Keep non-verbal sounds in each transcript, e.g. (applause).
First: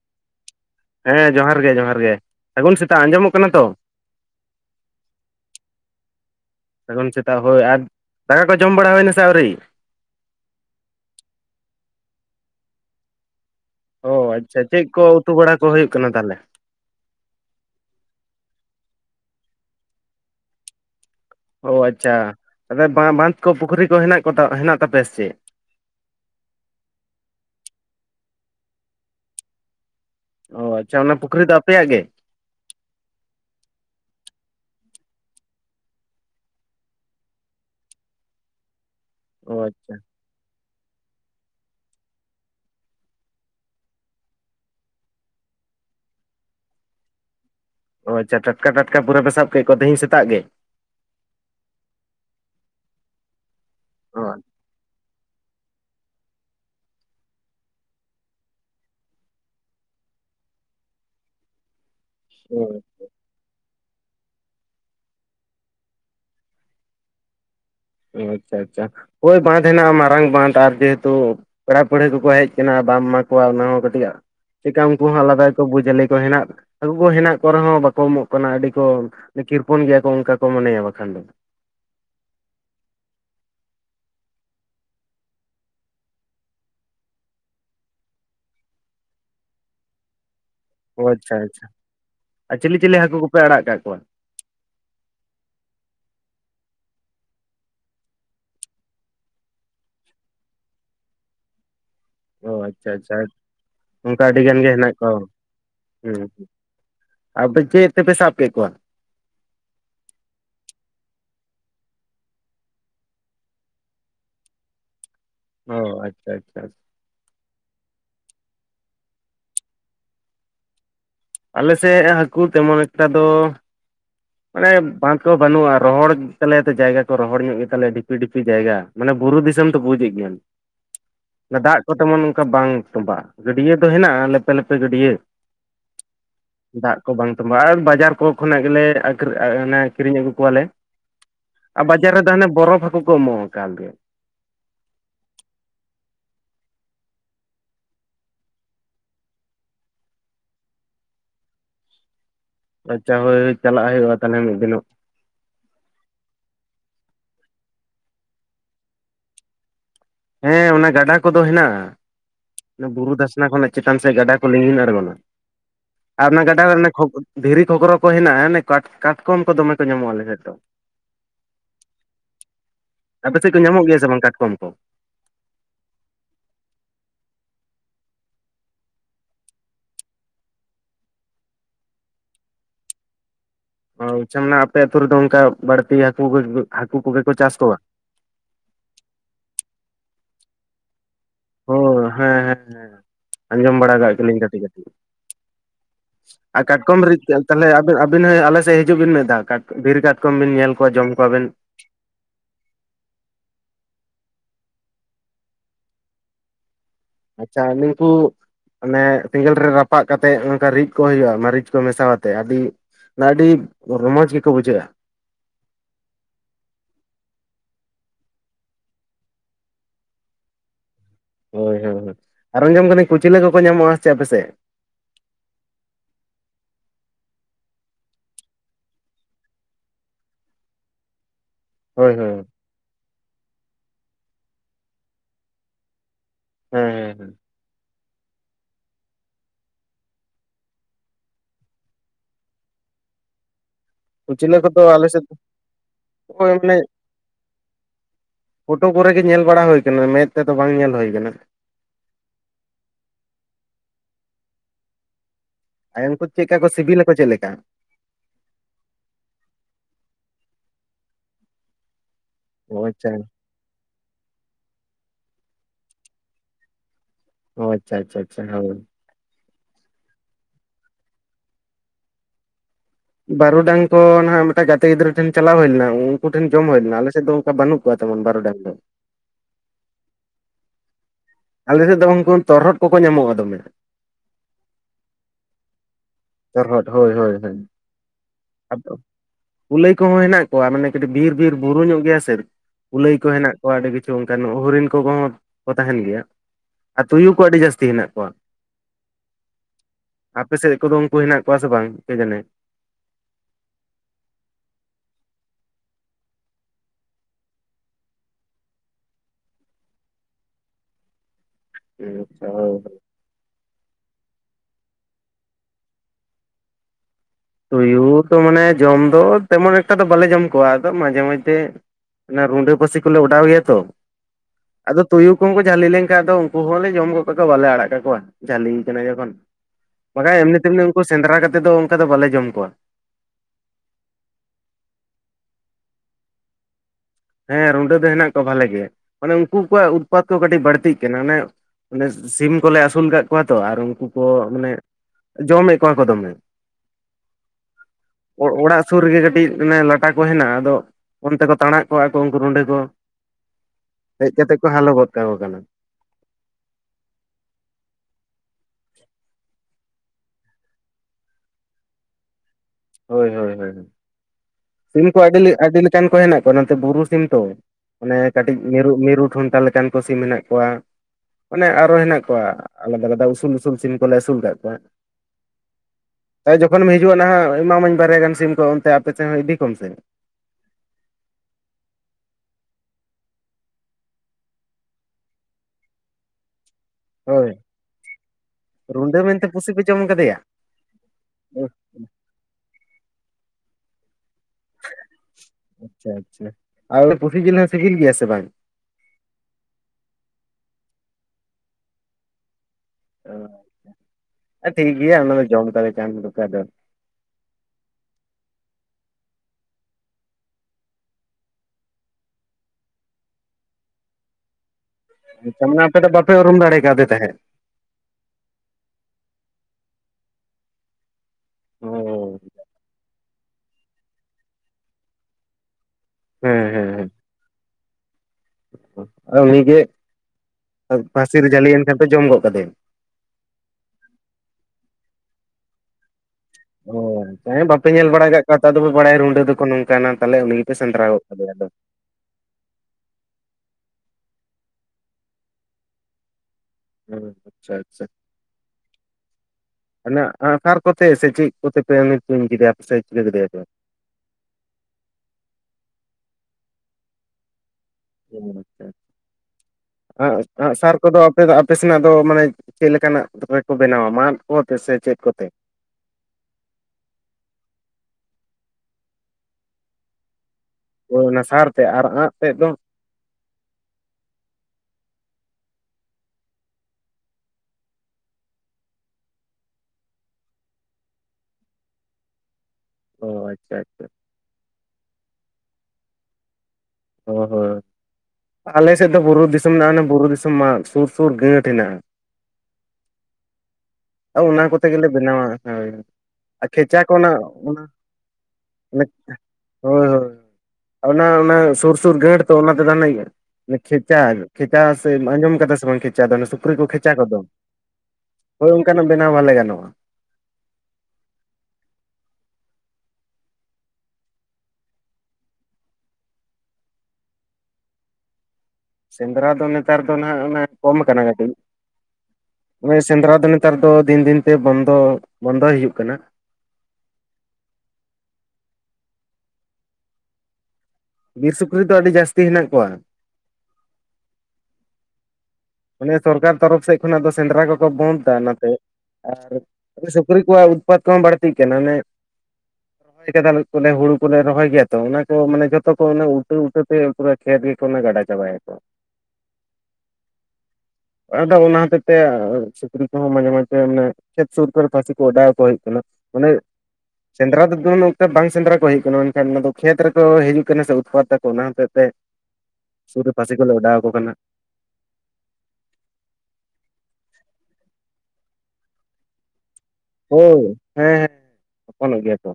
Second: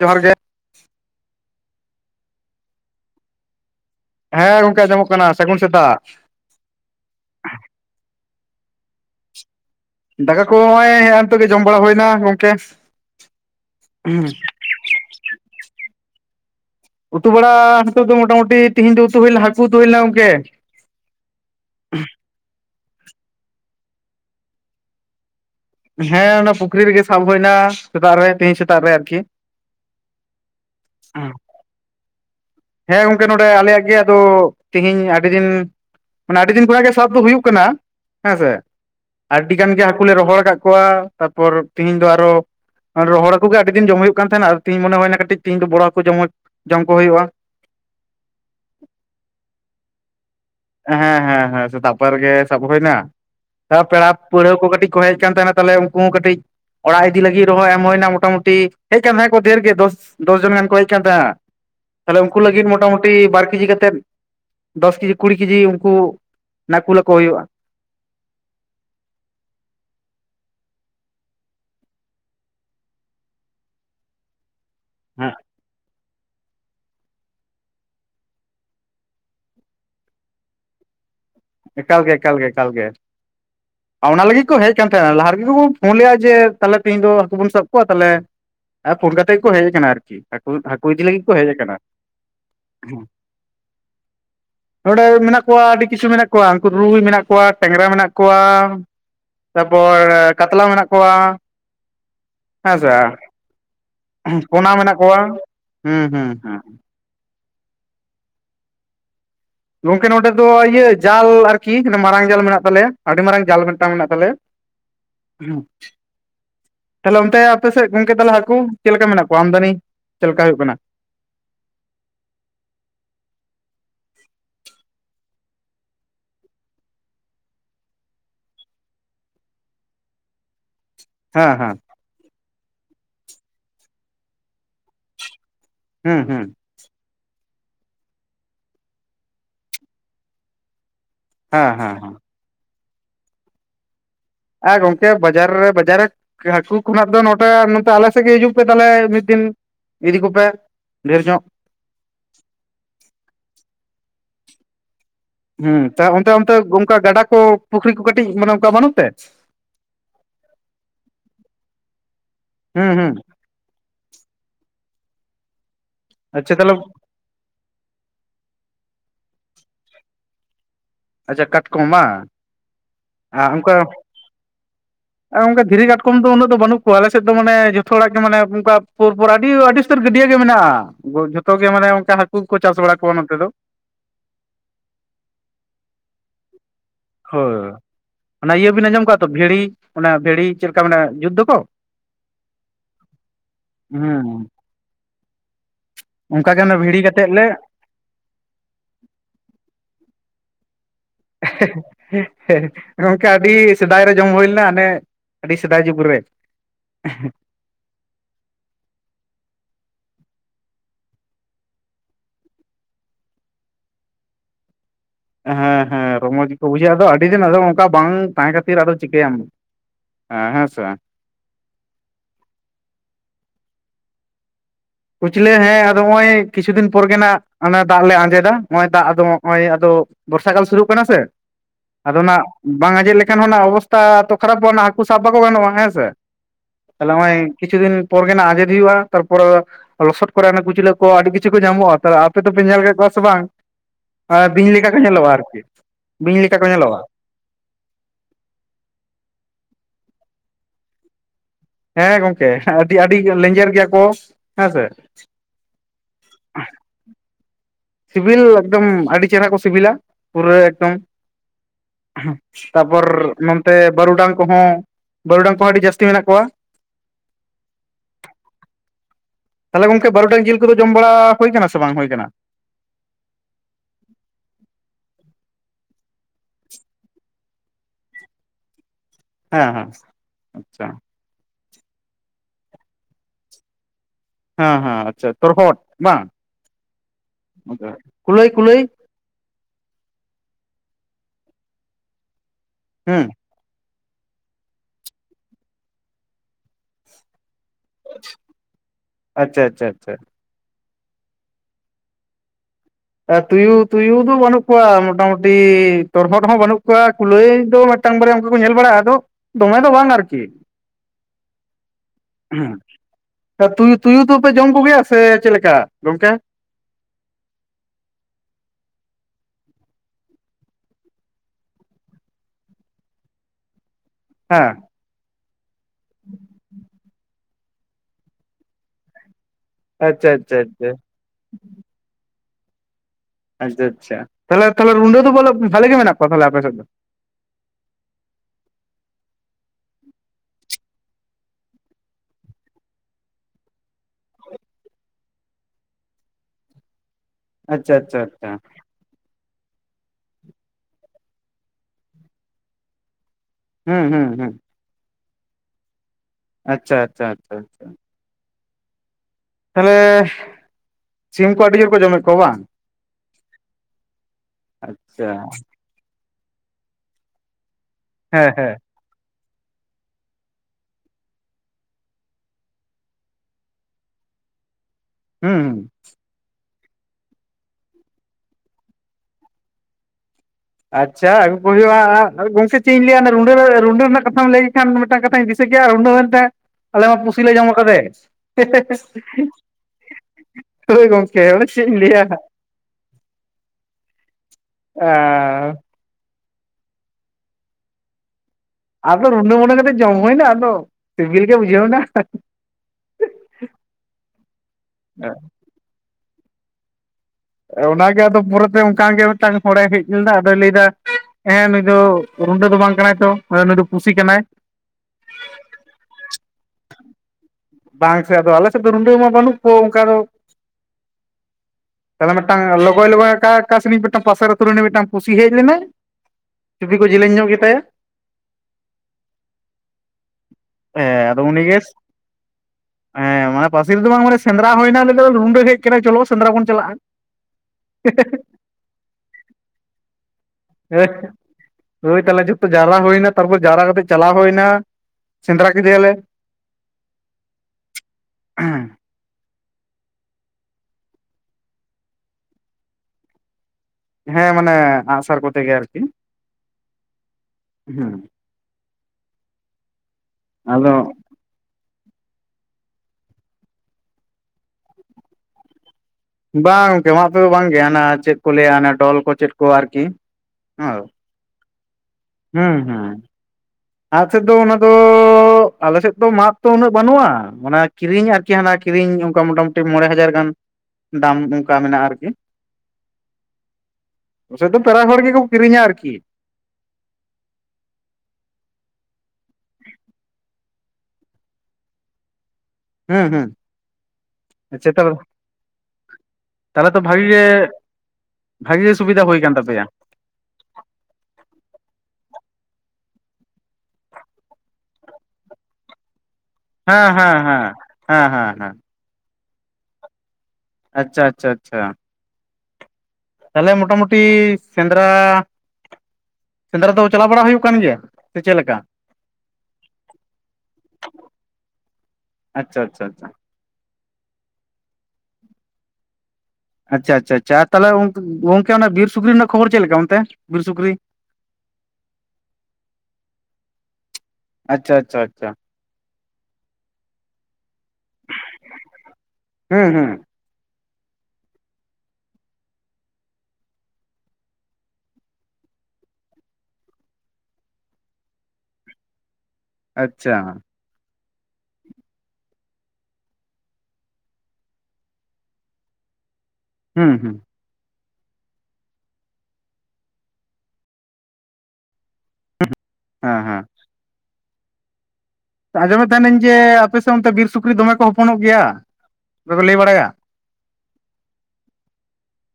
ᱡᱚᱦᱟᱨ ᱜᱮ ᱦᱮᱸ ᱡᱚᱦᱟᱨ ᱜᱮ, ᱡᱚᱦᱟᱨ ᱜᱮ, ᱥᱟᱹᱜᱩᱱ ᱥᱮᱛᱟᱜ ᱟᱸᱡᱚᱢᱚᱜ ᱠᱟᱱᱟ ᱛᱚ ᱾ ᱦᱮᱸ ᱜᱚᱝᱠᱮ ᱟᱸᱡᱚᱢᱚᱜ ᱠᱟᱱᱟ ᱾ ᱥᱟᱹᱜᱩᱱ ᱥᱮᱛᱟᱜ? ᱥᱟᱹᱜᱩᱱ ᱥᱮᱛᱟᱜ ᱦᱳᱭ, ᱟᱨ ᱫᱟᱠᱟ ᱠᱚ ᱡᱚᱢ ᱵᱟᱲᱟ ᱦᱩᱭ ᱮᱱᱟ ᱥᱮ ᱟᱹᱣᱨᱤ? ᱫᱟᱠᱟ ᱠᱚ ᱱᱚᱜ-ᱚᱭ ᱱᱤᱛᱳᱜ ᱜᱮ ᱡᱚᱢ ᱵᱟᱲᱟ ᱦᱳᱭᱱᱟ ᱜᱚᱝᱠᱮ, ᱚ ᱟᱪᱪᱷᱟ ᱪᱮᱫ ᱠᱚ ᱩᱛᱩ ᱵᱟᱲᱟ ᱠᱚ ᱦᱩᱭᱩᱜ ᱠᱟᱱᱟ ᱛᱟᱦᱚᱞᱮ? ᱩᱛᱩ ᱵᱟᱲᱟ ᱱᱤᱛᱚᱜ ᱫᱚ ᱢᱚᱴᱟᱢᱩᱴᱤ ᱛᱮᱦᱤᱧ ᱫᱚ ᱩᱛᱩ ᱦᱩᱭ ᱞᱮᱱᱟ ᱦᱟᱹᱠᱩ ᱩᱛᱩ ᱦᱩᱭ ᱮᱱᱟ ᱜᱚᱝᱠᱮ ᱾ ᱚ ᱟᱪᱪᱷᱟ ᱟᱮ ᱵᱟᱸᱫᱷ ᱠᱚ ᱯᱩᱠᱷᱨᱤ ᱠᱚ ᱦᱮᱱᱟᱜ ᱠᱚ ᱦᱮᱱᱟᱜ ᱛᱟᱯᱮᱭᱟ ᱪᱮᱫ? ᱦᱮᱸ ᱚᱱᱟ ᱯᱩᱠᱷᱨᱤ ᱨᱮᱜᱮ ᱥᱟᱵ ᱦᱩᱭ ᱮᱱᱟ, ᱥᱮᱛᱟᱜ ᱨᱮ ᱛᱮᱦᱤᱧ ᱥᱮᱛᱟᱜ ᱨᱮ ᱟᱨᱠᱤ ᱾ ᱚ ᱟᱪᱪᱷᱟ ᱚᱱᱟ ᱯᱩᱠᱷᱨᱤ ᱫᱚ ᱟᱯᱮᱭᱟᱜ ᱜᱮ? ᱦᱮᱸ ᱜᱚᱝᱠᱮ ᱱᱚᱰᱮ ᱟᱞᱮᱭᱟᱜ ᱜᱮ ᱟᱫᱚ ᱛᱮᱦᱤᱧ ᱟᱹᱰᱤ ᱫᱤᱱ ᱢᱟᱱᱮ ᱟᱹᱰᱤᱫᱤᱱ ᱠᱷᱚᱱ ᱜᱮ ᱥᱟᱵ ᱫᱚ ᱦᱩᱭᱩᱜ ᱠᱟᱱᱟ ᱾ ᱦᱮᱸᱥᱮ, ᱚ ᱟᱹᱰᱤ ᱜᱟᱱ ᱜᱮ ᱟᱪᱪᱷᱟ ᱦᱟᱹᱠᱩ ᱞᱮ ᱨᱚᱦᱚᱲ ᱟᱠᱟᱫ ᱛᱟᱯᱚᱨ ᱛᱮᱦᱤᱧ ᱫᱚ ᱟᱨᱚ ᱨᱚᱦᱚᱲ ᱟᱠᱚᱜ ᱜᱮ ᱟᱹᱰᱤ ᱫᱤᱱ ᱡᱚᱢ ᱦᱩᱭᱩᱜ ᱠᱟᱱᱟᱸ ᱛᱟᱦᱮᱱᱟ, ᱛᱤᱦᱤᱧ ᱢᱚᱱᱮ ᱦᱩᱭ ᱮᱱᱟ ᱠᱟᱹᱴᱤᱡ ᱛᱮᱦᱤᱧ ᱫᱚ ᱵᱚᱨᱚ ᱦᱟᱹᱠᱩ ᱡᱚᱢ ᱡᱚᱢ ᱠᱚ ᱦᱩᱭᱩᱜᱼᱟ ᱾ ᱚ ᱟᱪᱪᱷᱟ ᱴᱟᱴᱠᱟ ᱴᱟᱠᱟ ᱯᱩᱨᱟᱹ ᱯᱮ ᱥᱟᱵ ᱠᱮᱫ ᱠᱚᱣᱟ ᱛᱮᱦᱮᱧ ᱥᱮᱛᱟᱜ ᱜᱮ? ᱦᱮᱸ ᱦᱮᱸ ᱦᱮᱸ, ᱥᱮᱛᱟᱜ ᱯᱟᱭᱟᱨ ᱨᱮᱜᱮ ᱥᱟᱵ ᱦᱩᱭ ᱮᱱᱟ, ᱯᱮᱲᱟ ᱚ ᱯᱟᱹᱲᱦᱟᱹ ᱠᱚ ᱠᱟᱹᱴᱤᱡ ᱠᱚ ᱦᱮᱡ ᱠᱟᱱ ᱛᱟᱦᱮᱸᱱᱟ, ᱛᱟᱦᱚᱞᱮ ᱩᱱᱠᱩ ᱠᱟᱹᱴᱤᱡ ᱚᱲᱟᱜ ᱤᱫᱤ ᱞᱟᱹᱜᱤᱫ ᱨᱮ ᱦᱚᱭ ᱮᱢ ᱦᱩᱭ ᱮᱱᱟ ᱢᱚᱴᱟ ᱢᱩᱴᱤ ᱦᱮᱡ ᱠᱟᱱ ᱛᱟᱦᱮᱸ ᱠᱚ ᱰᱷᱮᱨ ᱜᱮ ᱫᱚᱥ ᱫᱚᱥ ᱡᱚᱱ ᱜᱟᱱ ᱠᱚ ᱦᱮᱡ ᱠᱟᱱ ᱛᱟᱦᱮᱫ ᱛᱟᱦᱚᱞᱮ ᱩᱱᱠᱩ ᱞᱟᱹᱜᱤᱫ ᱢᱚᱴᱟᱢᱩᱴᱤ ᱵᱟᱨ ᱠᱮᱡᱤ ᱠᱟᱛᱮᱫ, ᱫᱚᱥ ᱠᱮᱡᱤ ᱠᱩᱲᱤ ᱠᱮᱡᱤ ᱩᱱᱠᱩ ᱱᱟ ᱠᱩᱞ ᱠᱚ ᱦᱩᱭᱩᱜᱼᱟ ᱾ ᱚ ᱟᱪᱪᱷᱟ ᱟᱪᱪᱷᱟ, ᱦᱳᱭ ᱵᱟᱝ ᱦᱮᱱᱟᱜᱼᱟ ᱢᱟᱨᱟᱝ ᱵᱟᱝ ᱛᱟᱦᱮᱱ ᱛᱤᱧᱟᱛᱚ, ᱯᱮᱲᱟ ᱯᱟᱹᱲᱦᱟᱹ ᱠᱚᱠᱚ ᱦᱮᱡ ᱟᱠᱟᱱᱟ ᱵᱟᱢ ᱮᱢᱟ ᱠᱚᱣᱟ, ᱚᱱᱟ ᱦᱚᱸ ᱠᱟᱹᱴᱤᱡ ᱪᱮᱠᱟ ᱩᱱᱠᱩ ᱦᱚᱸ ᱦᱮᱸ ᱟᱞᱟᱫᱟ ᱠᱚ ᱵᱩᱡ ᱡᱟ ᱦᱮᱱᱟᱜ ᱠᱚ ᱦᱮᱱᱟᱜ ᱠᱚ ᱨᱮᱦᱚᱸ ᱵᱟᱠᱚ ᱮᱢᱚᱜ ᱠᱟᱱᱟ ᱟᱹᱰᱤ ᱠᱚ, ᱠᱤᱨᱯᱚᱱ ᱜᱮᱭᱟ ᱠᱚ ᱚᱱᱠᱟ ᱠᱚ ᱢᱚᱱᱮᱭᱟ ᱵᱟᱠᱷᱟᱱ ᱫᱚ ᱾ ᱮᱠᱟᱞ ᱜᱮ, ᱮᱠᱟᱞ ᱜᱮ, ᱮᱠᱟᱞ ᱜᱮ, (inaudible) ᱚᱱᱟ ᱞᱟᱹᱜᱤᱫ ᱠᱚ ᱦᱮᱡ ᱠᱟᱱ ᱛᱟᱦᱮᱸᱱ, ᱞᱟᱦᱟ ᱨᱮᱜᱮ ᱠᱚ ᱯᱷᱳᱱ ᱞᱮᱼᱟ ᱡᱮ ᱛᱮᱦᱮᱱ ᱫᱚ ᱦᱟᱹᱠᱩ ᱵᱚᱱ ᱥᱟᱵ ᱠᱚᱣᱟ ᱛᱟᱦᱚᱞᱮ ᱾ ᱟᱨ ᱯᱷᱳᱱ ᱠᱟᱛᱮ ᱜᱮ ᱠᱚ ᱦᱮᱡ ᱟᱠᱟᱱᱟ ᱟᱨᱠᱤ ᱾ ᱦᱟᱹᱠᱩ ᱦᱟᱹᱠᱩ ᱚ ᱤᱫᱤ ᱞᱟᱹᱜᱤᱫ ᱟᱪᱪᱷᱟ ᱠᱚ ᱦᱮᱡ ᱟᱪᱪᱷᱟ ᱟᱠᱟᱱᱟ ᱾ ᱟᱨ ᱪᱤᱞᱤ ᱪᱤᱞᱤ ᱦᱟᱹᱠᱩ ᱠᱚᱯᱮ ᱟᱲᱟᱜ ᱠᱟᱜ ᱠᱚᱣᱟ ᱱᱚᱰᱮ ᱢᱮᱱᱟᱜ ᱠᱚᱣᱟ ᱟᱹᱰᱤ ᱠᱤᱪᱷᱩ ᱢᱮᱱᱮᱜ ᱩᱱᱠᱩ ᱨᱩᱭ ᱢᱮᱱᱟᱜ ᱠᱚᱣᱟ, ᱴᱮᱝᱨᱟ ᱢᱮᱱᱟᱜ ᱠᱚᱣᱟ ᱾ ᱦᱳᱭ ᱦᱳᱭ ᱠᱟᱛᱞᱟ ᱢᱮᱱᱟᱜ ᱠᱚᱣᱟ ᱾ ᱚ ᱟᱪᱪᱷᱟ ᱟᱪᱪᱷᱟ, ᱚᱱᱠᱟ ᱟᱹᱰᱤ ᱜᱟᱱ ᱜᱮ ᱯᱚᱱᱟ ᱦᱮᱱᱟᱜ ᱢᱮᱱᱟᱜ ᱠᱚ, ᱠᱚᱣᱟ ᱦᱩᱸ ᱦᱮᱸ ᱦᱩᱸ ᱦᱩᱸ ᱟᱫᱚ ᱪᱮᱫ ᱛᱮᱯᱮ ᱥᱟᱵ ᱠᱮᱫ ᱠᱚᱣᱟ? ᱜᱚᱝᱠᱮ ᱱᱚᱰᱮ ᱫᱚ ᱤᱭᱟᱹ ᱡᱟᱞ ᱟᱨᱠᱤ ᱢᱟᱨᱟᱝ ᱡᱟᱞ ᱢᱮᱱᱟᱜ ᱛᱟᱞᱮᱭᱟ, ᱟᱹᱰᱤ ᱢᱟᱨᱟᱝ ᱡᱟᱞ ᱢᱤᱫ ᱴᱟᱝ ᱢᱮᱱᱟᱜ ᱛᱟᱞᱮᱭᱟ ᱾ (inaudible) (unintelligible) ᱚ ᱟᱪᱪᱷᱟ ᱟᱪᱪᱷᱟ ᱛᱟᱦᱞᱮ ᱚᱱᱛᱮ ᱟᱯᱮ ᱥᱮᱫ ᱜᱚᱢᱠᱮ ᱛᱟᱞᱮ ᱦᱟᱹᱠᱩ ᱪᱮᱫ ᱞᱮᱠᱟ ᱢᱮᱱᱟᱜ ᱠᱚᱣᱟ ᱟᱢᱫᱟᱱᱤ ᱪᱮᱫ ᱞᱮᱠᱟ ᱦᱩᱭᱩᱜ ᱠᱟᱱᱟ᱾ ᱟᱞᱮᱥᱮᱫ ᱦᱟᱹᱠᱩ ᱛᱮᱢᱚᱱ ᱮᱠᱴᱟ ᱫᱚ, ᱢᱟᱱᱮ ᱵᱟᱸᱫ ᱠᱚ ᱵᱟᱹᱱᱩᱜᱼᱟ, ᱨᱚᱦᱚᱲ ᱛᱟᱞᱮᱭᱟ ᱡᱟᱭᱜᱟ ᱠᱚ ᱨᱚᱦᱚᱲ ᱧᱚᱜ ᱜᱮᱛᱟᱞᱮᱭᱟ ᱰᱷᱤᱯᱤ ᱰᱷᱤᱯᱤ ᱡᱟᱭᱜᱟ ᱾ ᱢᱟᱱᱮ ᱵᱩᱨᱩ ᱫᱤᱥᱚᱢ ᱛᱚ ᱵᱩᱡᱮᱫ ᱜᱮᱭᱟᱢ, ᱦᱮᱸ ᱦᱮᱸ (unintelligible) ᱛᱮᱢᱚᱱ ᱚᱱᱠᱟ ᱵᱟᱝ ᱛᱚᱸᱵᱟᱜᱼᱟ, ᱜᱟᱹᱰᱭᱟᱹ ᱫᱚ ᱦᱮᱱᱟᱜᱼᱟ, ᱞᱮᱯᱮ ᱞᱮᱯᱮ ᱜᱟᱹᱰᱭᱟᱹ ᱾ ᱦᱩᱸ ᱦᱩᱸ ᱫᱟᱜ ᱠᱚ ᱵᱟᱝ ᱛᱚᱵᱟᱜᱼᱟ ᱟᱨ ᱵᱟᱡᱟᱨ ᱠᱚ ᱠᱷᱚᱱᱟᱜ ᱜᱮᱞᱮ ᱠᱤᱨᱤᱧ ᱟᱹᱜᱩ ᱠᱚᱣᱟᱞᱮ ᱦᱮᱸ ᱾ ᱟ ᱦᱮᱸ ᱵᱟᱡᱟᱨ ᱦᱮᱸ ᱨᱮᱫᱚ ᱦᱟᱱᱮ ᱵᱚᱨᱯᱷ ᱦᱟᱠᱩ ᱠᱚ ᱮᱢᱚᱜᱼᱟ ᱮᱠᱟᱞ ᱜᱮ᱾ ᱮ ᱜᱚᱝᱠᱮ ᱵᱟᱡᱟᱨ ᱨᱮ ᱵᱟᱡᱟᱨᱮ ᱠᱮ ᱦᱟᱹᱠᱩ ᱠᱷᱚᱱᱟᱜ ᱫᱚ ᱱᱚᱛᱮ, ᱱᱚᱛᱮ ᱟᱞᱮ ᱥᱮᱜ ᱜᱮ ᱦᱤᱡᱩᱜ ᱯᱮ ᱛᱟᱞᱮ ᱢᱤᱫ ᱫᱤᱱ᱾ ᱤᱫᱤ ᱠᱚᱯᱮ ᱰᱷᱮᱨ ᱧᱚᱜ᱾ ᱟᱪᱪᱷᱟ ᱦᱩᱭ ᱦᱳᱭ ᱪᱟᱞᱟᱜ ᱦᱩᱭᱩᱜᱼᱟ ᱛᱟᱞᱦᱮ ᱢᱤᱫ ᱫᱤᱱᱚᱜ᱾ ᱦᱩᱸ ᱛᱟᱦᱮᱱ ᱚᱱᱛᱮ ᱚᱱᱛᱮ ᱚᱝᱠᱟ ᱜᱟᱰᱟ ᱠᱚ ᱯᱩᱠᱷᱨᱤ ᱠᱚ ᱠᱟᱹᱴᱤᱡ ᱢᱟᱱᱮ ᱚᱝᱠᱟ ᱵᱟᱹᱱᱩᱜ ᱛᱮ? ᱦᱮᱸ ᱚᱱᱟ ᱜᱟᱰᱟ ᱠᱚᱫᱚ ᱦᱮᱱᱟᱜᱼᱟ᱾ ᱚᱱᱟ ᱦᱩᱸ ᱦᱩᱸ ᱵᱩᱨᱩ ᱫᱷᱟᱥᱱᱟ ᱠᱷᱚᱱᱟᱜ ᱪᱮᱛᱟᱱ ᱥᱮᱜ ᱜᱟᱰᱟ ᱠᱚ ᱞᱤᱸᱜᱤᱱ ᱟᱬᱜᱚᱱᱟ ᱟᱨ ᱚᱱᱟ ᱟᱪᱪᱷᱟ ᱜᱟᱰᱟ ᱛᱟᱦᱞᱮ ᱠᱷᱚ ᱫᱷᱤᱨᱤ ᱠᱷᱚᱠᱨᱚ ᱠᱚ ᱦᱮᱱᱟᱜᱼᱟ, ᱚᱱᱮ ᱠᱟᱴ ᱠᱟᱴᱠᱚᱢ ᱠᱚ ᱫᱚᱢᱮ ᱠᱚ ᱧᱟᱢᱚᱜᱼᱟ ᱟᱞᱮᱥᱮᱜ ᱫᱚ᱾ ᱟᱪᱪᱷᱟ ᱠᱟᱴᱠᱚᱢ ᱢᱟ ᱟᱯᱮ ᱟ ᱥᱮᱫ ᱠᱚ ᱚᱝᱠᱟ ᱧᱟᱢᱚᱜ ᱜᱮᱭᱟ ᱥᱮ ᱵᱟᱝ ᱠᱟᱴᱠᱚᱢ ᱠᱚ ᱟᱨ ᱚᱱᱠᱟ ᱫᱷᱤᱨᱤ ᱠᱟᱴᱠᱚᱢ ᱫᱚ ᱩᱱᱟᱹᱜ ᱫᱚ ᱵᱟᱹᱱᱩᱜ ᱠᱚᱣᱟ ᱟᱞᱮ ᱥᱮᱫ ᱫᱚ ᱢᱟᱱᱮ ᱡᱚᱛᱚ ᱦᱚᱲᱟᱜ ᱜᱮ ᱢᱟᱱᱮ ᱚᱱᱠᱟ ᱯᱚᱨ ᱯᱚᱨ ᱟᱹᱰᱤ ᱩᱛᱟᱹᱨ ᱜᱟᱹᱰᱭᱟᱹ ᱜᱮ ᱢᱮᱱᱟᱜᱼᱟ, ᱡᱷᱚᱛᱚ ᱜᱮ ᱢᱟᱱᱮ ᱚᱱᱠᱟ ᱦᱟᱹᱠᱩ ᱠᱚᱠᱚ ᱪᱟᱥ ᱵᱟᱲᱟ ᱠᱚᱣᱟ ᱱᱚᱛᱮ ᱫᱚ᱾ ᱟ ᱪᱮᱜ ᱢᱮᱱᱟ ᱟᱯᱮ ᱟᱹᱛᱩ ᱨᱮᱫᱚ ᱚᱱᱠᱟ ᱵᱟᱹᱲᱛᱤ ᱦᱟᱹᱠᱩ ᱜᱮ ᱦᱳᱭ ᱚᱱᱟ ᱤᱭᱟᱹ ᱵᱤᱱ ᱟᱸᱡᱚᱢ ᱠᱟᱜᱼᱟ ᱛᱚ ᱵᱷᱤᱲᱤ ᱚᱱᱟ ᱵᱷᱤᱲᱤ ᱪᱮᱜ ᱞᱮᱠᱟᱮ ᱢᱟᱱᱮ ᱡᱩᱛ ᱫᱚ ᱳ ᱦᱮᱸ ᱦᱮᱸ ᱦᱮᱸ ᱟᱸᱡᱚᱢ ᱵᱟᱲᱟ ᱠᱟᱜ ᱜᱮᱞᱤᱧ ᱦᱩᱸ ᱠᱟᱹᱴᱤᱜ ᱠᱟᱹᱴᱤᱜ ᱚᱱᱠᱟᱜᱮ ᱟᱨ ᱚᱱᱟ ᱵᱷᱤᱲᱤ ᱠᱟᱴᱠᱚᱢ ᱨᱤᱫᱽ ᱠᱟᱛᱮᱫ ᱞᱮ ᱛᱟᱞᱮ ᱟᱵᱮ ᱟᱵᱤᱱ ᱦᱚᱸ ᱟᱞᱮᱥᱮᱜ ᱦᱤᱡᱩᱜ ᱵᱤᱱ ᱢᱤᱜ ᱫᱷᱟᱣ ᱫᱷᱤᱨᱤ ᱠᱟᱴᱠᱚᱢ ᱵᱮᱱ ᱧᱮᱞ ᱠᱚᱣᱟ ᱡᱚᱢ ᱠᱚᱣᱟᱵᱤᱱ (inaudible) ᱮ ᱜᱚᱢᱠᱮ ᱟᱹᱰᱤ ᱥᱮᱫᱟᱭ ᱨᱮ ᱡᱚᱢ ᱦᱩᱭ ᱞᱮᱱᱟ, ᱚᱱᱮ ᱟᱹᱰᱤ ᱥᱮᱫᱟᱭ ᱡᱩᱜᱽ ᱨᱮ᱾ ᱮᱦᱮᱸ ᱟᱪᱪᱷᱟ ᱟᱵᱤᱱ ᱠᱤ ᱚᱱᱮ ᱥᱮᱸᱜᱮᱞ ᱨᱮ ᱨᱟᱯᱟᱜ ᱠᱟᱛᱮᱜ ᱚᱱᱠᱟ ᱨᱤᱫᱽ ᱠᱚ ᱦᱩᱭᱩᱜᱼᱟ, ᱢᱟᱹᱨᱤᱪ ᱠᱚ ᱢᱮᱥᱟᱣᱟᱛᱮ ᱟᱹᱰᱤ ᱚᱱᱟ ᱟᱹᱰᱤ ᱨᱚᱢᱚᱡᱽ ᱜᱮᱠᱚ ᱵᱩᱡᱷᱟᱹᱜᱼᱟ᱾ ᱦᱮᱸ ᱦᱮᱸ ᱨᱚᱢᱚᱡᱽ ᱜᱮ ᱠᱚ ᱵᱩᱡᱷᱟᱹᱜᱼᱟ, ᱟᱫᱚ ᱟᱹᱰᱤ ᱫᱤᱱ ᱟᱫᱚ ᱚᱱᱠᱟ ᱵᱟᱝ ᱛᱟᱦᱮᱸ ᱠᱷᱟᱹᱛᱤᱨ ᱟᱫᱚ ᱪᱤᱠᱟᱹᱭᱟᱢ ᱮ ᱦᱮᱸᱥᱮ ᱦᱳᱭ ᱦᱳᱭ ᱟᱨ ᱟᱸᱡᱚᱢ ᱠᱟᱹᱫᱟᱹᱧ ᱠᱩᱪᱞᱟᱹ ᱠᱚᱠᱚ ᱧᱟᱢᱚᱜᱼᱟ ᱥᱮᱪᱮᱜ ᱟᱯᱮᱥᱮᱜ? ᱠᱩᱪᱞᱟᱹ ᱦᱮᱸ ᱟᱫᱚ ᱦᱚᱜᱼᱚᱭ ᱠᱤᱪᱷᱩ ᱫᱤᱱ ᱯᱚᱨ ᱜᱮ ᱱᱟᱜ ᱚᱱᱟ ᱫᱟᱜ ᱞᱮ ᱟᱸᱡᱮᱫᱟ ᱱᱚᱜᱼᱚᱭ ᱫᱟᱜ ᱟᱫᱚᱜ ᱚᱭ ᱟᱫᱚ ᱵᱚᱨᱥᱟ ᱠᱟᱞ ᱥᱩᱨᱩᱜ ᱠᱟᱱᱟ ᱥᱮ᱾ ᱦᱳᱭ ᱟᱫᱚ ᱦᱳᱭ ᱱᱟᱜ ᱵᱟᱝ ᱟᱡᱮᱫ ᱞᱮᱠᱷᱟᱱ ᱦᱚᱸ ᱚᱵᱚᱥᱛᱟᱷᱟ ᱛᱚ ᱠᱷᱟᱨᱟᱯᱚᱜᱼᱟ ᱱᱟ ᱦᱟᱹᱠᱩ ᱥᱟᱵ ᱵᱟᱠᱚ ᱜᱟᱱᱚᱜᱼᱟ ᱦᱮᱸ ᱥᱮ᱾ ᱦᱮᱸ ᱛᱟᱞᱮ ᱦᱮᱸ ᱦᱮᱸ ᱚᱸᱭ ᱠᱤᱪᱷᱩ ᱫᱤᱱ ᱯᱚᱨ ᱜᱮ ᱱᱟᱜ ᱟᱡᱸᱡᱮᱫ ᱦᱩᱭᱩᱜᱼᱟ ᱛᱟᱨᱯᱚᱨ ᱞᱚᱥᱚᱫ ᱠᱚᱨᱮ ᱚᱱᱮ ᱠᱩᱪᱞᱟᱹ ᱠᱚ ᱟᱹᱰᱤ ᱠᱤᱪᱷᱩ ᱠᱚ ᱧᱟᱢᱚᱜᱼᱟ ᱛᱟᱞᱮ ᱟᱯᱮ ᱫᱚᱯᱮ ᱧᱮᱞ ᱠᱮᱜ ᱠᱚᱣᱟ ᱥᱮ ᱵᱟᱝ? ᱟᱨ ᱠᱩᱪᱞᱟᱹ ᱵᱤᱧ ᱠᱚᱫᱚ ᱞᱮᱠᱟ ᱠᱚ ᱟᱞᱮ ᱥᱮᱫ ᱧᱮᱞᱚᱜᱼᱟ ᱟᱨᱠᱤ ᱵᱤᱧ ᱦᱳᱭ ᱞᱮᱠᱟ ᱠᱚ ᱢᱟᱱᱮ ᱧᱮᱞᱚᱜᱼᱟ᱾ ᱯᱷᱳᱴᱳ ᱠᱚᱨᱮᱜ ᱜᱮ ᱧᱮᱞ ᱵᱟᱲᱟ ᱦᱩᱭᱩ ᱠᱟᱱᱟ ᱢᱮᱫ ᱛᱮᱫᱚ ᱵᱟᱝ ᱧᱮᱞ ᱦᱩᱭᱩ ᱠᱟᱱᱟ᱾ ᱦᱮᱸ ᱜᱚᱢᱠᱮ ᱟᱹᱰᱤ ᱟᱹᱰᱤ ᱞᱮᱸᱡᱮᱨ ᱜᱮᱭᱟ ᱠᱚ ᱦᱮᱸ ᱥᱮ᱾ ᱟᱭ ᱩᱱᱠᱩ ᱪᱮᱜᱠᱟ ᱠᱚ ᱥᱤᱵᱤᱞᱟᱠᱚ ᱪᱮᱜ ᱞᱮᱠᱟ? ᱥᱤᱵᱤᱞ ᱮᱠᱫᱚᱢ ᱟᱹᱰᱤ ᱪᱮᱨᱦᱟ ᱠᱚ ᱥᱤᱵᱤᱞᱟ ᱯᱩᱨᱟᱹ ᱮᱠᱫᱚᱢ ᱚ ᱛᱟᱯᱚᱨ ᱟᱪᱪᱷᱟ ᱱᱚᱱᱛᱮ ᱵᱟᱹᱨᱩᱰᱟᱝ ᱠᱚᱦᱚᱸ ᱵᱟᱹᱨᱩᱰᱟᱝ ᱠᱚᱦᱚᱸ ᱟᱹᱰᱤ ᱡᱟᱹᱥᱛᱤ ᱢᱮᱱᱟᱜ ᱠᱚᱣᱟ᱾ ᱚ ᱟᱪᱪᱷᱟ ᱟᱪᱷᱟ ᱟᱪᱪᱷᱟ ᱦᱳᱭ ᱛᱟᱞᱦᱮ ᱜᱚᱢᱠᱮ ᱵᱟᱹᱨᱩᱰᱟᱝ ᱡᱤᱞ ᱠᱚᱫᱚ ᱡᱚᱢ ᱵᱟᱲᱟ ᱦᱩᱭ ᱠᱟᱱᱟ ᱥᱮ ᱵᱟᱝ ᱦᱩᱭ ᱠᱟᱱᱟ? ᱵᱟᱹᱨᱩ ᱰᱟᱝ ᱠᱚ ᱱᱟᱦᱟᱜ ᱢᱤᱴᱟᱜ ᱜᱟᱛᱮ ᱜᱤᱫᱽᱨᱟᱹ ᱴᱷᱮᱱ ᱪᱟᱞᱟᱣ ᱦᱩᱭ ᱞᱮᱱᱟ ᱩᱱᱠᱩ ᱴᱷᱮᱱ ᱡᱚᱢ ᱦᱩᱭ ᱞᱮᱱᱟ᱾ ᱟᱞᱮᱥᱮᱜ ᱫᱚ ᱠᱟ ᱵᱟᱹᱱᱩᱜ ᱠᱚᱣᱟ ᱛᱮᱢᱚᱱ ᱵᱟᱨᱩᱰᱟᱝ ᱫᱚ᱾ ᱦᱮᱸ ᱦᱮᱸ ᱟᱪᱪᱷᱟ ᱟᱞᱮᱥᱮᱜ ᱫᱚ ᱩᱝᱠᱩ ᱛᱚᱨᱦᱚᱫ ᱠᱚᱠᱚ ᱧᱟᱢᱚᱜᱼᱟ ᱫᱚᱢᱮ᱾ ᱦᱮᱸ ᱦᱮᱸ ᱟᱪᱪᱷᱟ ᱛᱚᱨᱦᱚᱫ ᱵᱟᱝ? ᱛᱚᱨᱦᱚᱫ ᱦᱳᱭ ᱦᱳᱭ ᱦᱳᱭ ᱠᱩᱞᱟᱹᱭ ᱠᱩᱞᱟᱹᱭ ᱟᱫᱚ ᱠᱩᱞᱟᱹᱭ ᱠᱚᱦᱚᱸ ᱦᱮᱱᱟᱜ ᱠᱚᱣᱟ ᱢᱟᱱᱮ ᱠᱟᱹᱴᱤᱜ ᱵᱤᱨ ᱵᱤᱨ ᱵᱩᱨᱩ ᱧᱚᱜ ᱜᱮᱭᱟ ᱥᱮ ᱠᱩᱞᱟᱹᱭ ᱦᱮᱸ ᱠᱚ ᱦᱮᱱᱟᱜ ᱠᱚᱣᱟ ᱟᱹᱰᱤ ᱠᱤᱪᱷᱩ ᱚᱱᱠᱟᱱ ᱦᱚᱨᱤᱱ ᱠᱚᱠᱚ ᱦᱚᱸ ᱠᱚ ᱛᱟᱦᱮᱱ ᱜᱮᱭᱟ ᱟᱨ ᱛᱩᱭᱩ ᱠᱚ ᱟᱹᱰᱤ ᱡᱟᱹᱥ ᱛᱤ ᱦᱮᱱᱟᱜ ᱠᱚᱣᱟ, ᱟᱪᱪᱷᱟ ᱟᱪᱪᱷᱟ ᱟᱪᱪᱷᱟ ᱟᱯᱮ ᱥᱮᱜ ᱠᱩᱫᱚᱝ ᱠᱚ ᱦᱮᱱᱟᱜ ᱠᱚᱣᱟ ᱥᱮ ᱵᱟᱝ ᱠᱮ ᱡᱟᱱᱮ᱾ ᱛᱩᱭᱩ ᱛᱩᱭᱩ ᱫᱚ ᱵᱟᱹᱱᱩᱜ ᱠᱚᱣᱟ ᱢᱚᱴᱟᱢᱩᱴᱤ ᱛᱚᱨᱦᱚᱫ ᱦᱚᱸ ᱵᱟᱹᱱᱩᱜ ᱠᱚᱣᱟ ᱠᱩᱞᱟᱹᱭ ᱫᱚ ᱢᱤᱫᱴᱟᱝ ᱵᱟᱨᱭᱟ ᱠᱟ ᱠᱚ ᱧᱮᱞ ᱵᱟᱲᱟᱭᱼᱟ ᱟᱫᱚ ᱫᱚᱢᱮ ᱫᱚ ᱵᱟᱝ ᱟᱨᱠᱤ᱾ ᱦᱮᱸ ᱛᱚ᱾ ᱛᱩᱭᱩ ᱛᱩᱭᱩ ᱫᱚᱯᱮ ᱡᱚᱢ ᱠᱚᱜᱮᱭᱟ ᱥᱮ ᱪᱮᱫ ᱞᱮᱠᱟ ᱜᱚᱢᱠᱮ? ᱛᱩᱭᱩ ᱛᱚ ᱢᱟᱱᱮ ᱡᱚᱢ ᱫᱚ ᱛᱮᱢᱚᱱ ᱮᱠᱴᱟ ᱫᱚ ᱵᱟᱞᱮ ᱡᱚᱢ ᱠᱚᱣᱟ ᱟᱫᱚ ᱢᱟᱡᱷᱮ ᱢᱚᱫᱷᱮ ᱚᱱᱟ ᱨᱩᱸᱰᱟᱹ ᱯᱟᱹᱥᱤ ᱠᱚᱞᱮ ᱚᱰᱟᱣ ᱜᱮᱭᱟ ᱛᱚ ᱦᱮᱸ ᱟᱫᱚ ᱛᱩᱭᱩ ᱠᱚᱦᱚᱸ ᱡᱷᱟᱹᱞᱤ ᱞᱮᱱᱠᱷᱟᱡ ᱫᱚ ᱩᱱᱠᱩ ᱦᱚᱸᱞᱮ ᱡᱚᱢ ᱜᱚᱫ ᱠᱟ ᱠᱚᱣᱟ ᱵᱟᱞᱮ ᱟᱲᱟᱜ ᱠᱟᱠᱚᱣᱟ ᱡᱷᱟᱹᱞᱤ ᱠᱟᱱᱟᱜ ᱡᱚᱠᱷᱚᱱ ᱟᱪᱪᱷᱟ ᱵᱟᱝᱠᱷᱟᱱ ᱮᱢᱱᱤ ᱟᱪᱪᱷᱟ ᱛᱮᱢᱱᱤ ᱟᱪᱪᱷᱟ ᱩᱱᱠᱩ ᱥᱮᱸᱫᱽᱨᱟ ᱠᱟᱛᱮᱫ ᱫᱚ ᱚᱱᱠᱟ ᱫᱚ ᱵᱟᱞᱮ ᱡᱚᱢ ᱠᱚᱣᱟ ᱟᱪᱪᱷᱟ ᱟᱪᱪᱷᱟ ᱛᱟᱦᱚᱞᱮ ᱨᱩᱸᱰᱟᱹ ᱫᱚ ᱵᱚᱞᱮ ᱵᱷᱟᱞᱮ ᱜᱮ ᱢᱮᱱ ᱠᱚᱣᱟ ᱛᱟᱦᱚᱞᱮ ᱟᱯᱮ ᱥᱮᱫ ᱫᱚ ᱦᱮᱸ ᱨᱩᱸᱰᱟᱹ ᱫᱚ ᱦᱮᱱᱟᱜ ᱠᱚᱣᱟ ᱵᱟᱞᱮ ᱜᱮ ᱢᱟᱱᱮ ᱩᱱᱠᱩ ᱠᱚᱣᱟᱜ ᱩᱛᱯᱟᱛ ᱠᱚ ᱠᱟᱹᱴᱤᱡ ᱵᱟᱹᱲᱛᱤᱜ ᱠᱟᱱᱟ ᱚᱱᱮ ᱢᱟᱱᱮ ᱥᱤᱢ ᱠᱚᱞᱮ ᱟᱹᱥᱩᱞ ᱟᱠᱟᱟᱜ ᱠᱚᱣᱟ ᱛᱚ ᱟᱨ ᱩᱱᱠᱩ ᱠᱚ ᱢᱟᱱᱮ ᱡᱚᱢᱮᱜ ᱠᱚᱣᱟ ᱠᱚ ᱫᱚᱢᱮ ᱟᱪᱪᱷᱟ ᱟᱪᱪᱷᱟ ᱟᱪᱪᱷᱟ ᱚᱲᱟᱜ ᱥᱩᱨ ᱨᱮᱜᱮ ᱠᱟᱹᱴᱤᱜ ᱚᱱᱮ ᱞᱟᱴᱟ ᱠᱚ ᱦᱮᱱᱟᱜᱼᱟ, ᱟᱫᱚ ᱚᱱᱛᱮ ᱠᱚ ᱛᱟᱬᱟᱜ ᱠᱚᱜᱼᱟ ᱠᱚ ᱩᱝᱠᱩ ᱨᱩᱸᱰᱟᱹ ᱠᱚ᱾ ᱦᱩᱸ ᱦᱮᱡ ᱦᱩᱸ ᱦᱩᱸ ᱠᱟᱛᱮ ᱠᱚ ᱦᱟᱞᱚ ᱜᱚᱫ ᱠᱟᱠᱚ ᱠᱟᱱᱟ᱾ ᱟᱪᱪᱷᱟ ᱟᱪᱪᱷᱟ ᱟᱪᱪᱷᱟ ᱟᱪᱪᱷᱟ ᱛᱟᱦᱚᱞᱮ ᱥᱤᱢ ᱠᱚ ᱟᱹᱰᱤ ᱡᱳᱨ ᱠᱚ ᱡᱚᱢᱮᱫ ᱠᱚᱣᱟ ᱵᱟᱝ ᱦᱳᱭ ᱦᱳᱭ ᱦᱳᱭ ᱦᱳᱭ ᱥᱤᱢ ᱠᱚ ᱟᱪᱪᱷᱟ ᱟᱹᱰᱤ, ᱟᱹᱰᱤ ᱞᱮᱠᱟᱱ ᱠᱚ ᱦᱮᱱᱟᱜ ᱠᱚᱣᱟ ᱱᱚᱛᱮ ᱵᱩᱨᱩ ᱥᱤᱢ ᱛᱚ ᱚᱱᱮ ᱦᱮᱸ ᱠᱟᱹᱴᱤᱡ ᱦᱮᱸ ᱢᱤᱨᱩ ᱴᱷᱚᱱᱴᱟ ᱞᱮᱠᱟᱱ ᱠᱚ ᱥᱤᱢ ᱢᱮᱱᱟᱜ ᱠᱚᱣᱟ ᱢᱟᱱᱮ ᱟᱨᱦᱚᱸ ᱦᱮᱱᱟᱜ ᱠᱚᱣᱟ ᱟᱞᱟᱫᱟ ᱟᱞᱟᱫᱟ ᱩᱥᱩᱞ ᱩᱥᱩᱞ ᱥᱤᱢ ᱠᱚᱞᱮ ᱟᱹᱥᱩᱞ ᱟᱠᱟᱫ ᱠᱚᱣᱟ ᱦᱩᱸ ᱦᱩᱸ ᱛᱟᱭ ᱡᱚᱠᱷᱚᱱᱮᱢ ᱦᱤᱡᱩᱜᱼᱟ ᱱᱟᱦᱟᱜ ᱮᱢᱟᱢᱟᱹᱧ ᱵᱟᱨᱭᱟ ᱜᱟᱱ ᱥᱤᱢ ᱠᱚ ᱚᱱᱛᱮ ᱟᱯᱮ ᱥᱮᱫ ᱦᱚᱸ ᱤᱫᱤ ᱠᱚᱢ ᱥᱮ ᱟᱪᱪᱷᱟ ᱟᱹᱜᱩ ᱠᱚ ᱦᱩᱭᱩᱜᱼᱟ, ᱜᱚᱝᱠᱮ ᱪᱮᱫ ᱤᱧ ᱞᱟᱹᱭᱟ ᱨᱩᱰᱟᱹ ᱨᱮᱱᱟᱜ ᱠᱟᱛᱷᱟᱢ ᱞᱟᱹᱭᱮ ᱠᱷᱟᱱ ᱢᱤᱫᱴᱟᱝ ᱠᱟᱛᱷᱟᱧ ᱫᱤᱥ ᱥᱟᱹ ᱨᱩᱸᱰᱟᱹ ᱢᱮᱱᱛᱮ ᱟᱞᱮ ᱢᱟ ᱯᱩᱥᱤ ᱦᱳᱭ ᱞᱮ ᱡᱚᱢᱟᱠᱟᱫᱮ ᱨᱩᱰᱟᱹ ᱢᱮᱱᱛᱮ ᱯᱩᱥᱤ ᱯᱮ ᱡᱚᱢ ᱠᱟᱫᱮᱭᱟ ᱦᱳᱭ ᱜᱚᱝᱠᱮ ᱟᱫᱚ ᱪᱮᱫ ᱤᱧ ᱞᱟᱹᱭᱟ (unintelligible) ᱟᱪᱪᱷᱟ ᱟᱪᱪᱷᱟ ᱟᱨ ᱯᱩᱥᱤ ᱡᱤᱞ ᱦᱚ ᱥᱤᱵᱤᱞ ᱜᱮᱭᱟ ᱥᱮ ᱵᱟᱝ ᱟᱫᱚ ᱨᱩᱸᱰᱟᱹ ᱢᱩᱱᱮ ᱠᱟᱛᱮᱜ ᱡᱚᱢ ᱦᱩᱭᱱᱟ ᱟᱫᱚ ᱥᱤᱵᱤᱞ ᱜᱮ ᱵᱩᱡᱷᱟᱹᱣᱱᱟ ᱴᱷᱤᱠ ᱜᱮᱭᱟ ᱚᱱᱟ ᱫᱚ ᱡᱚᱢ ᱠᱟᱫᱮ ᱠᱷᱟᱱ (unintelligible) ᱫᱚ ᱚᱱᱟᱜᱮ ᱟᱫᱚ ᱯᱚᱨᱮᱛᱮ ᱚᱱᱠᱟ ᱢᱤᱫᱴᱟᱝ ᱦᱚᱲᱮ ᱦᱮᱡ ᱞᱮᱟ ᱟᱫᱚᱭ ᱞᱟᱹᱭᱫᱟ ᱦᱮᱸ ᱱᱩᱭ ᱫᱚ ᱨᱩᱸᱰᱟᱹ ᱫᱚ ᱵᱟᱝ ᱠᱟᱱᱟᱭ ᱛᱚ ᱱᱩᱭ ᱫᱚ ᱯᱩᱥᱤ ᱠᱟᱱᱟᱭ ᱛᱟ ᱢᱟᱱᱮ ᱟᱯᱮ ᱫᱚ ᱵᱟᱯᱮ ᱩᱨᱩᱢ ᱫᱟᱲᱮ ᱠᱟᱣᱫᱮ ᱛᱟᱦᱮᱸᱫ ᱵᱟᱝ ᱥᱮ ᱟᱫᱚ ᱟᱞᱮ ᱥᱮᱫ ᱫᱚ ᱨᱩᱸᱰᱟᱹ ᱢᱟ ᱵᱟᱹᱱᱩᱜ ᱠᱚ ᱚᱱᱠᱟ ᱫᱚ ᱚ ᱛᱟᱦᱚᱞᱮ ᱢᱤᱫᱴᱟᱝ ᱞᱚᱜᱚᱭ ᱞᱚᱜᱚᱭ ᱚᱠᱟ ᱥᱤᱱᱤᱡ ᱢᱤᱫᱴᱟᱝ ᱯᱟᱥᱮᱨ ᱟᱹᱛᱩ ᱨᱤᱱᱤᱡ ᱢᱤᱫᱴᱟᱝ ᱯᱩᱥᱤ ᱦᱮᱡ ᱞᱮᱱᱟᱭ ᱦᱮᱸ ᱦᱮᱸ ᱪᱩᱯᱤ ᱠᱚ ᱦᱮᱸ ᱡᱤᱞᱤᱧ ᱧᱚᱜ ᱜᱮ ᱛᱟᱭᱟ ᱩᱱᱤᱜᱮ ᱦᱮᱸ ᱯᱟᱹᱥᱤ ᱟᱫᱚ ᱨᱮ ᱩᱱᱤᱜᱮ ᱡᱷᱟᱹᱞᱤᱭᱮᱱ ᱠᱷᱟᱱ ᱫᱚ ᱡᱚᱢ ᱜᱚᱫ ᱠᱟᱫᱮᱭᱟᱞᱮ ᱦᱮᱸ ᱢᱟᱱᱮ ᱯᱟᱥᱮ ᱨᱮᱫᱚ ᱵᱟᱝ ᱢᱟᱱᱮ ᱥᱮᱸᱫᱽᱨᱟ ᱦᱩᱭᱱᱟ ᱨᱩᱸᱰᱟᱹ ᱦᱮᱡ ᱟᱠᱟᱱᱟ ᱪᱚᱞᱚ ᱥᱮᱸᱫᱽᱨᱟ ᱵᱚᱱ ᱪᱟᱞᱟᱜᱼᱟ ᱚᱸ (unintelligible) ᱵᱟᱯᱮ ᱧᱮᱞ ᱵᱟᱲᱟ ᱠᱟᱜ ᱠᱚᱣᱟ ᱛᱚ ᱟᱫᱚᱯᱮ ᱵᱟᱲᱟᱭᱟ ᱨᱩᱸᱰᱟᱹ ᱫᱚᱠᱚ ᱱᱚᱝᱠᱟᱱᱟ ᱛᱟᱦᱚᱞᱮ ᱩᱱᱤ ᱥᱮᱫᱽᱨᱟ ᱜᱚᱫ ᱠᱟᱫᱮᱭᱟ ᱟᱫᱚ ᱛᱟᱦᱚᱞᱮ ᱡᱚᱛᱚ ᱡᱟᱣᱨᱟ ᱦᱩᱭᱱᱟ ᱛᱟᱨᱯᱚᱨ ᱡᱟᱣᱨᱟ ᱠᱟᱛᱮ ᱪᱟᱞᱟᱣ ᱦᱩᱭ ᱮᱱᱟ ᱥᱮᱸᱫᱽᱨᱟ ᱠᱮᱫᱮᱭᱟᱞᱮ ᱦᱩᱸ ᱟᱪᱪᱷᱟ ᱟᱪᱪᱷᱟ (unintelligible) ᱟ ᱥᱟᱨ ᱠᱚᱛᱮ ᱥᱮ ᱪᱮᱫ ᱠᱚᱛᱮ ᱯᱮ ᱛᱩᱧ ᱠᱮᱫᱮᱭᱟ ᱪᱤᱠᱟᱹ ᱠᱮᱫᱭᱟᱯᱮ ᱦᱮᱸ ᱢᱟᱱᱮ ᱟᱜᱼᱥᱟᱨ ᱠᱚᱛᱮ ᱜᱮ ᱟᱨᱠᱤ ᱦᱮᱸ ᱟᱪᱪᱷᱟ (inaudible) ᱟᱜ ᱟᱫᱚ ᱥᱟᱨ ᱠᱚᱫᱚ ᱟᱯᱮ ᱫᱚ ᱟᱯᱮ ᱥᱮᱱᱟᱜ ᱫᱚ ᱢᱟᱱᱮ ᱪᱮᱫ ᱞᱮᱠᱟᱱᱟᱜ ᱛᱮ ᱠᱚ ᱵᱮᱱᱟᱣᱟ ᱢᱟᱫ ᱠᱚ ᱥᱮ ᱪᱮᱫ ᱠᱚᱛᱮ ᱵᱟᱝ ᱜᱚᱝᱠᱮ ᱢᱟᱜ ᱛᱮ ᱵᱟᱝᱜᱮ ᱦᱟᱱᱟ ᱪᱮᱫ ᱠᱚ ᱞᱟᱹᱭᱟ ᱰᱚᱞ ᱠᱚ ᱪᱮᱫ ᱠᱚ ᱟᱨᱠᱤ ᱦᱚᱸ ᱚᱱᱟ ᱥᱟᱨ ᱛᱮ ᱟᱨ ᱟᱸᱜ ᱛᱮᱫ ᱫᱚ ᱦᱩᱸ ᱦᱩᱸ (inaudible) (unintelligible) ᱥᱮᱫ ᱫᱚ ᱚᱱᱟ ᱫᱚ ᱟᱞᱮᱥᱮᱫ ᱫᱚ ᱢᱟᱫ ᱛᱚ ᱩᱱᱟᱹᱜ ᱵᱟᱹᱱᱩᱜᱼᱟ ᱚᱱᱟ ᱠᱤᱨᱤᱧ ᱟᱨ ᱠᱤ ᱦᱟᱱᱟ ᱠᱤᱨᱤᱧ ᱚᱱᱠᱟ ᱢᱚᱴᱟᱢᱩᱴᱤ ᱢᱚᱬᱮ ᱦᱟᱡᱟᱨ ᱜᱟᱱ ᱫᱟᱢ ᱚᱱᱠᱟ ᱢᱮᱱᱟᱜᱼᱟ ᱟᱨᱠᱤ ᱚ ᱟᱪᱪᱷᱟ ᱟᱪᱪᱷᱟ ᱥᱮᱫ ᱫᱚ ᱯᱮᱲᱟ ᱦᱚᱲ ᱜᱮᱠᱚ ᱠᱤᱨᱤᱧᱟ ᱟᱨᱠᱤ ᱦᱚᱭ ᱦᱚᱭ, ᱟᱞᱮ ᱥᱮᱫ ᱫᱚ ᱵᱩᱨᱩ ᱫᱤᱥᱚᱢ ᱢᱮᱱᱟᱜᱼᱟ ᱵᱩᱨᱩ ᱫᱤᱥᱚᱢ ᱢᱟᱫ ᱥᱩᱨ ᱥᱩᱨ ᱜᱟᱹᱴ ᱦᱮᱱᱟᱜᱼᱟ ᱦᱩᱸ ᱦᱩᱸ ᱚᱱᱟ ᱠᱚᱛᱮ ᱟᱪᱪᱷᱟ ᱜᱮᱞᱮ ᱛᱟᱦᱚᱞᱮ ᱵᱮᱱᱟᱣᱟ ᱦᱳᱭ ᱟᱨ ᱛᱟᱦᱚᱞᱮ ᱛᱚ ᱠᱷᱮᱪᱟ ᱵᱷᱟᱜᱤ ᱠᱚᱱᱟᱜ ᱜᱮ ᱚᱱᱟ- ᱵᱷᱟᱜᱤ (inaudible) ᱜᱮ ᱥᱩᱵᱤᱫᱷᱟ ᱦᱩᱭ ᱠᱟᱱ ᱛᱟᱯᱮᱭᱟ ᱦᱳᱭ ᱦᱳᱭ ᱚᱱᱟ ᱚᱱᱟ ᱥᱩᱨ ᱥᱩᱨ ᱜᱟᱹᱴ ᱛᱚ ᱚᱱᱟᱛᱮᱫᱚ ᱟᱱᱮᱡ ᱠᱷᱮᱪᱟ ᱠᱷᱮᱪᱟ ᱥᱮ ᱟᱸᱡᱚᱢ ᱠᱟᱫᱟ ᱥᱮ ᱵᱟᱝ ᱠᱷᱮᱪᱟ ᱫᱚ ᱦᱟᱱᱮ- ᱯᱩᱠᱷᱨᱤ ᱠᱚ ᱦᱮᱸ ᱠᱷᱮᱪᱟ ᱦᱮᱸ ᱠᱚᱫᱚ ᱦᱮᱸ ᱦᱮᱸ ᱦᱮᱸ ᱦᱳᱭ ᱦᱮᱸ ᱚᱱᱠᱟᱱᱟᱜ ᱵᱮᱱᱟᱣ ᱵᱟᱞᱮ ᱜᱟᱱᱚᱜᱼᱟ ᱟᱪᱪᱷᱟ ᱟᱪᱪᱷᱟ ᱟᱪᱪᱷᱟ ᱛᱟᱦᱞᱮ ᱢᱳᱴᱟᱢᱩᱴᱤ ᱥᱮᱸᱫᱽᱨᱟ- ᱥᱮᱸᱫᱽᱨᱟ ᱫᱚ ᱪᱟᱞᱟᱣ ᱵᱟᱲᱟ ᱦᱩᱭᱩᱜ ᱠᱟᱱ ᱜᱮᱭᱟ ᱥᱮ ᱪᱮᱫ ᱞᱮᱠᱟ ᱥᱮᱸᱫᱽᱨᱟ ᱫᱚ ᱱᱮᱛᱟᱨ ᱫᱚ ᱱᱟᱦᱟᱜ ᱠᱚᱢ ᱟᱠᱟᱱᱟ ᱠᱟᱹᱴᱤᱡ ᱟᱪᱪᱷᱟ ᱟᱪᱪᱷᱟ ᱟᱪᱪᱷᱟ ᱥᱮᱸᱫᱽᱨᱟ ᱫᱚ ᱱᱮᱛ- ᱱᱮᱛᱟᱨ ᱫᱚ ᱫᱤᱱ ᱫᱤᱱ ᱛᱮ ᱵᱚᱱᱫᱚ ᱵᱚᱱᱫᱚᱭ ᱦᱩᱭᱩᱜ ᱠᱟᱱᱟ ᱟᱪᱪᱷᱟ ᱟᱪᱪᱷᱟ ᱟᱪᱪᱷᱟ ᱛᱟᱦᱚᱞᱮ ᱜᱚᱝᱠᱮ ᱚᱱᱟ ᱵᱤᱨ ᱥᱩᱠᱨᱤ ᱨᱮᱱᱟᱜ ᱠᱷᱚᱵᱚᱨ ᱪᱮᱫ ᱞᱮᱠᱟ ᱚᱱᱛᱮ ᱵᱤᱨ ᱥᱩᱠᱨᱤ ᱵᱤᱨ ᱥᱩᱠᱨᱤ ᱫᱚ ᱟᱹᱰᱤ ᱡᱟᱹᱥᱛᱤ ᱦᱮᱱᱟᱜ ᱠᱚᱣᱟ᱾ ᱟᱪᱪᱷᱟ ᱟᱪᱪᱷᱟ ᱟᱪᱪᱷᱟ ᱚᱱᱮ ᱥᱚᱨᱠᱟᱨ ᱛᱚᱨᱚᱯᱷ ᱥᱮᱫ ᱠᱷᱚᱱᱟᱜ ᱫᱚ ᱥᱮᱸᱫᱽᱨᱟ ᱠᱚᱠᱚ ᱵᱚᱱᱫ ᱮᱫᱟ ᱚᱱᱟᱛᱮ ᱦᱩᱸ ᱟᱨ ᱦᱩᱸ ᱥᱩᱠᱨᱤ- ᱠᱚᱣᱟᱜ ᱩᱛᱯᱟᱛ ᱠᱚᱦᱚᱸ ᱵᱟᱹᱲᱛᱤᱜ ᱠᱟᱱᱟ ᱚᱱᱮ- (unintelligible) ᱫᱟᱞ ᱠᱚᱞᱮ ᱦᱩᱲᱩ ᱠᱚᱞᱮ ᱨᱚᱦᱚᱭ ᱜᱮᱭᱟ ᱛᱚ ᱚᱱᱟ ᱠᱚ ᱢᱟᱱᱮ ᱡᱚᱛᱚ ᱠᱚ ᱚᱱᱟ ᱩᱴᱟᱹ ᱩᱴᱟᱹ ᱛᱮ-ᱯᱩᱨᱳ ᱠᱷᱮᱛ ᱜᱮᱠᱚ ᱚᱱᱟ ᱜᱟᱰᱟ ᱪᱟᱵᱟᱭᱟᱠᱚ᱾ ᱟᱪᱪᱷᱟ ᱟᱫᱚ ᱚᱱᱟ ᱦᱚᱛᱮᱡᱛᱮ ᱥᱩᱠᱨᱤ ᱠᱚᱦᱚᱸ ᱢᱟᱡᱷᱮ ᱢᱟᱡᱷᱮ ᱚᱱᱮ ᱠᱷᱮᱛ ᱥᱩᱨ ᱠᱚᱨᱮ ᱯᱷᱟᱥᱤ ᱠᱚ ᱚᱰᱟᱣ ᱟᱠᱚ ᱦᱩᱭᱩᱜ ᱠᱟᱱᱟ᱾ ᱢᱟᱱᱮ- ᱦᱩᱸ ᱦᱩᱸ ᱥᱮᱸᱫᱽᱨᱟ ᱫᱚ ᱩᱱᱟᱹ ᱮᱠᱴᱟ ᱵᱟᱝ ᱥᱮᱸᱫᱽᱨᱟ ᱠᱚ ᱦᱩᱭᱩᱜ ᱠᱟᱱᱟ ᱢᱮᱱᱠᱷᱟᱱ ᱟᱫᱚ ᱠᱷᱮᱛ ᱨᱮᱠᱚ ᱦᱤᱡᱩᱜ ᱠᱟᱱᱟ ᱥᱮ ᱩᱛᱯᱟᱛ ᱫᱟᱠᱚ ᱚᱱᱟ ᱦᱚᱛᱮᱡ ᱛᱮ- (unintelligible) ᱥᱩᱨ ᱨᱮ ᱯᱷᱟᱥᱤ ᱦᱮᱸ ᱠᱚᱞᱮ ᱚᱰᱟᱣ ᱟᱠᱚ ᱠᱟᱱᱟ᱾ ᱟᱸᱡᱚᱢᱮᱫ ᱛᱟᱦᱮᱱᱟᱹᱧ ᱡᱮ ᱟᱯᱮ ᱥᱮᱫ ᱚᱱᱛᱮ ᱵᱤᱨ ᱥᱩᱠᱨᱤ ᱫᱚᱢᱮ ᱠᱚ ᱦᱚᱯᱚᱱᱚᱜ ᱜᱮᱭᱟ ᱚᱱᱠᱟᱠᱚ ᱞᱟᱹᱭ ᱵᱟᱲᱟᱭᱟ᱾ ᱦᱳᱭ ᱦᱮᱸ ᱦᱮᱸ ᱦᱚᱯᱚᱱᱚᱜ ᱜᱮᱭᱟ ᱠᱚ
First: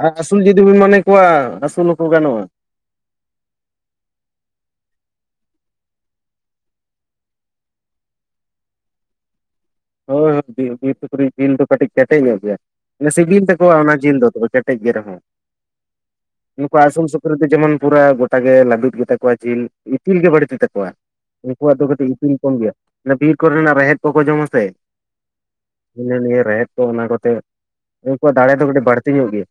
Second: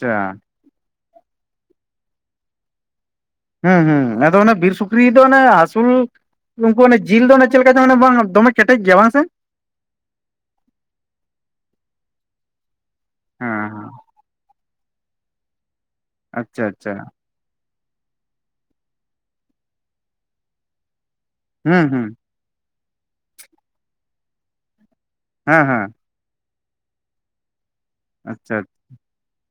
ᱟᱨ ᱟᱹᱥᱩᱞ ᱡ- ᱡᱩᱫᱤᱵᱤᱱ ᱢᱚᱱᱮ ᱠᱚᱣᱟ ᱟᱹᱥᱩᱞ ᱦᱚᱸᱠᱚ ᱜᱟᱱᱚᱜᱼᱟ᱾ ᱦᱩᱸ ᱦᱩᱸ ᱟᱫᱚ ᱚᱱᱮ ᱵᱤᱨ ᱥᱩᱠᱨᱤ ᱫᱚ ᱚᱱᱮ ᱟᱥᱩᱞ- ᱩᱱᱠᱩ ᱚᱱᱮ ᱡᱤᱞ ᱫᱚ ᱪᱮᱫᱞᱮᱠᱟ ᱪᱚ ᱵᱟᱝ ᱫᱚᱢᱮ ᱠᱮᱴᱮᱡ ᱜᱮᱭᱟ ᱵᱟᱝ ᱥᱮ ᱦᱳᱭ ᱦᱳᱭ ᱵᱤᱨ ᱥᱩᱠᱨᱤᱡ ᱡᱤᱞ ᱫᱚ ᱠᱟᱹᱴᱤᱡ ᱠᱮᱴᱮᱡ ᱧᱚᱜ ᱜᱮᱭᱟ ᱢᱟᱱᱮ ᱥᱤᱵᱤᱞ ᱦᱮᱸ ᱛᱟᱠᱚᱣᱟ ᱦᱮᱸ ᱚᱱᱟ ᱡᱤᱞ ᱫᱚ- ᱠᱮᱴᱮᱡ ᱜᱮ ᱨᱮᱦᱚᱸ ᱟᱪᱪᱷᱟ ᱱᱩᱠᱩ ᱟᱪᱪᱷᱟ ᱟᱥᱩᱞ ᱥᱩᱠ- (unintelligible) ᱨᱤᱫᱚ ᱡᱮᱢᱚᱱ ᱯᱩᱨᱟᱹ ᱜᱚᱴᱟ ᱜᱮ ᱞᱟᱹᱵᱤᱫ ᱜᱮᱛᱟ ᱠᱚᱣᱟ ᱡᱤᱞ ᱤᱛᱤᱞ ᱜᱮ ᱵᱟᱹᱲᱛᱤᱛᱟᱠᱚᱣᱟ ᱩᱱᱠᱩᱣᱟᱜ ᱦᱩᱸ ᱫᱚ ᱦᱩᱸ ᱠᱟᱹᱴᱤᱡ ᱤᱛᱤᱞ ᱠᱚᱢ ᱜᱮᱭᱟ ᱵᱤᱨ ᱠᱚᱨᱮᱱᱟᱜ ᱨᱮᱦᱮᱫ ᱠᱚᱠᱚ ᱡᱚᱢᱟ ᱥᱮ ᱦᱮᱸ ᱦᱮᱸ ᱦᱤᱱᱟᱹ ᱱᱤᱭᱟᱹ ᱨᱮᱦᱮᱫ ᱠᱚ ᱚᱱᱟ ᱠᱚᱛᱮ ᱩᱱᱠᱩᱣᱟᱜ ᱫᱟᱲᱮ ᱟᱪᱪᱷᱟ ᱫᱚ ᱠᱟᱹᱴᱤᱡ ᱵᱟᱹᱲᱛᱤ ᱧᱚᱜ ᱜᱮᱭᱟ᱾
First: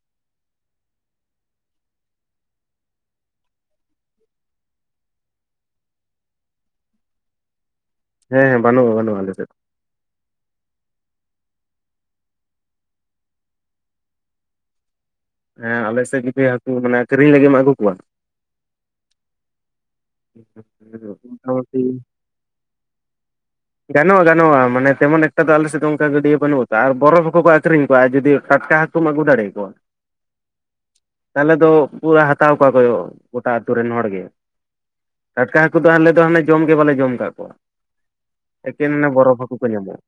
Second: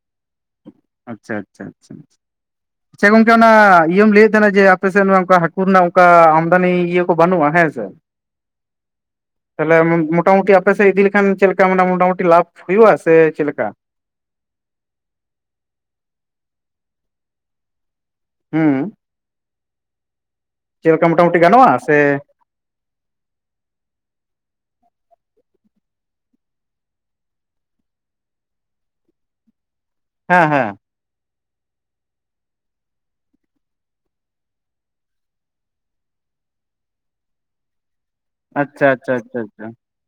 ᱟᱪᱪᱷᱟ ᱟᱪᱪᱷᱟ ᱟᱪᱪᱷᱟ (inaudible) ᱪᱮᱫ ᱜᱚᱝᱠᱮ ᱚᱱᱟ ᱤᱭᱟᱹᱢ ᱞᱟᱹᱭᱮᱫ ᱛᱟᱸᱦᱮᱱᱟ ᱡᱮ ᱟᱯᱮᱥᱮᱫ ᱢᱟ ᱚᱱᱠᱟ ᱦᱟᱹᱠᱩ ᱨᱮᱱᱟᱜ ᱚᱱᱠᱟ ᱟᱢᱫᱟᱱᱤ ᱤᱭᱟᱹ ᱠᱚ ᱵᱟᱹᱱᱩᱜᱼᱟ ᱦᱮᱸ ᱥᱮ ᱦᱮᱸ ᱦᱮᱸ ᱵᱟᱹᱱᱩᱜᱼᱟ ᱵᱟᱹᱱᱩᱜᱼᱟ ᱟᱞᱮᱥᱮᱫ ᱫᱚ ᱛᱟᱦᱚᱞᱮ ᱢᱚᱴᱟᱢᱩᱴᱤ ᱟᱯᱮᱥᱮᱫ ᱤᱫᱤ ᱞᱮᱠᱷᱟᱱ ᱪᱮᱫ ᱞᱮᱠᱟ ᱢᱟᱱᱮ ᱢᱚᱴᱟᱢᱩᱴᱤ ᱞᱟᱵᱷ ᱦᱩᱭᱩᱜᱼᱟ ᱥᱮ ᱪᱮᱫᱞᱮᱠᱟ ᱦᱮᱸ ᱟᱞᱮᱥᱮᱫ ᱡᱫᱤ ᱦᱟᱹᱠᱩ ᱢᱟᱱᱮ ᱠᱤᱨᱤᱧ ᱞᱟᱹᱜᱤᱫᱮᱢ ᱟᱹᱜᱩ ᱠᱚᱣᱟ- ᱦᱩᱸ ᱪᱮᱫ ᱞᱮᱠᱟ ᱢᱚᱴᱟᱢᱩᱴᱤ ᱜᱟᱱᱚᱜᱼᱟ ᱥᱮ ᱜᱟᱱᱚᱜᱼᱟ ᱜᱟᱱᱚᱜᱼᱟ ᱢᱟᱱᱮ ᱛᱮᱢᱚᱱ ᱮᱠᱴᱟ ᱫᱚ ᱟᱞᱮ ᱥᱮᱫ ᱫᱚ ᱚᱱᱠᱟ ᱜᱟᱹᱰᱭᱟᱹ ᱵᱟᱹᱱᱩᱜᱼᱟ ᱛᱟᱨ ᱯᱚᱨᱚ ᱦᱚᱸᱠᱩ ᱠᱚ ᱟᱹᱠᱷᱨᱤᱧ ᱠᱚᱣᱟᱼᱟ ᱡᱩᱫᱤ ᱴᱟᱴᱠᱟ ᱦᱟ- ᱦᱟᱹᱠᱩᱢ ᱟᱹᱜᱩ ᱫᱟᱲᱮᱭᱟ ᱠᱚᱣᱟ ᱦᱮᱸ ᱦᱮᱸ ᱛᱟᱦᱚᱞᱮ ᱫᱚ ᱯᱩᱣᱟ ᱦᱟᱛᱟᱣ ᱠᱚᱣᱟ ᱠᱚ ᱜᱚᱴᱟ ᱟᱹᱛᱩ ᱨᱮᱱ ᱦᱚᱲ ᱜᱮ᱾ ᱴᱟᱴᱠᱟ ᱦᱟᱹᱠᱩ ᱫᱚ ᱟᱞᱮ ᱫᱚ ᱦᱟᱱᱮ ᱡᱚᱢ ᱜᱮ ᱵᱟᱞᱮ ᱡᱚᱢ ᱟᱠᱟᱛᱚ ᱠᱚᱣᱟ ᱾ ᱟᱪᱪᱷᱟ ᱮᱠᱮᱱ ᱚᱱᱟ ᱟᱪᱪᱷᱟ ᱵᱚᱨᱯᱷ ᱟᱪᱪᱷᱟ ᱦᱟᱠᱩ ᱠᱚ ᱟᱪᱪᱷᱟ ᱧᱟᱢᱚᱜ ᱾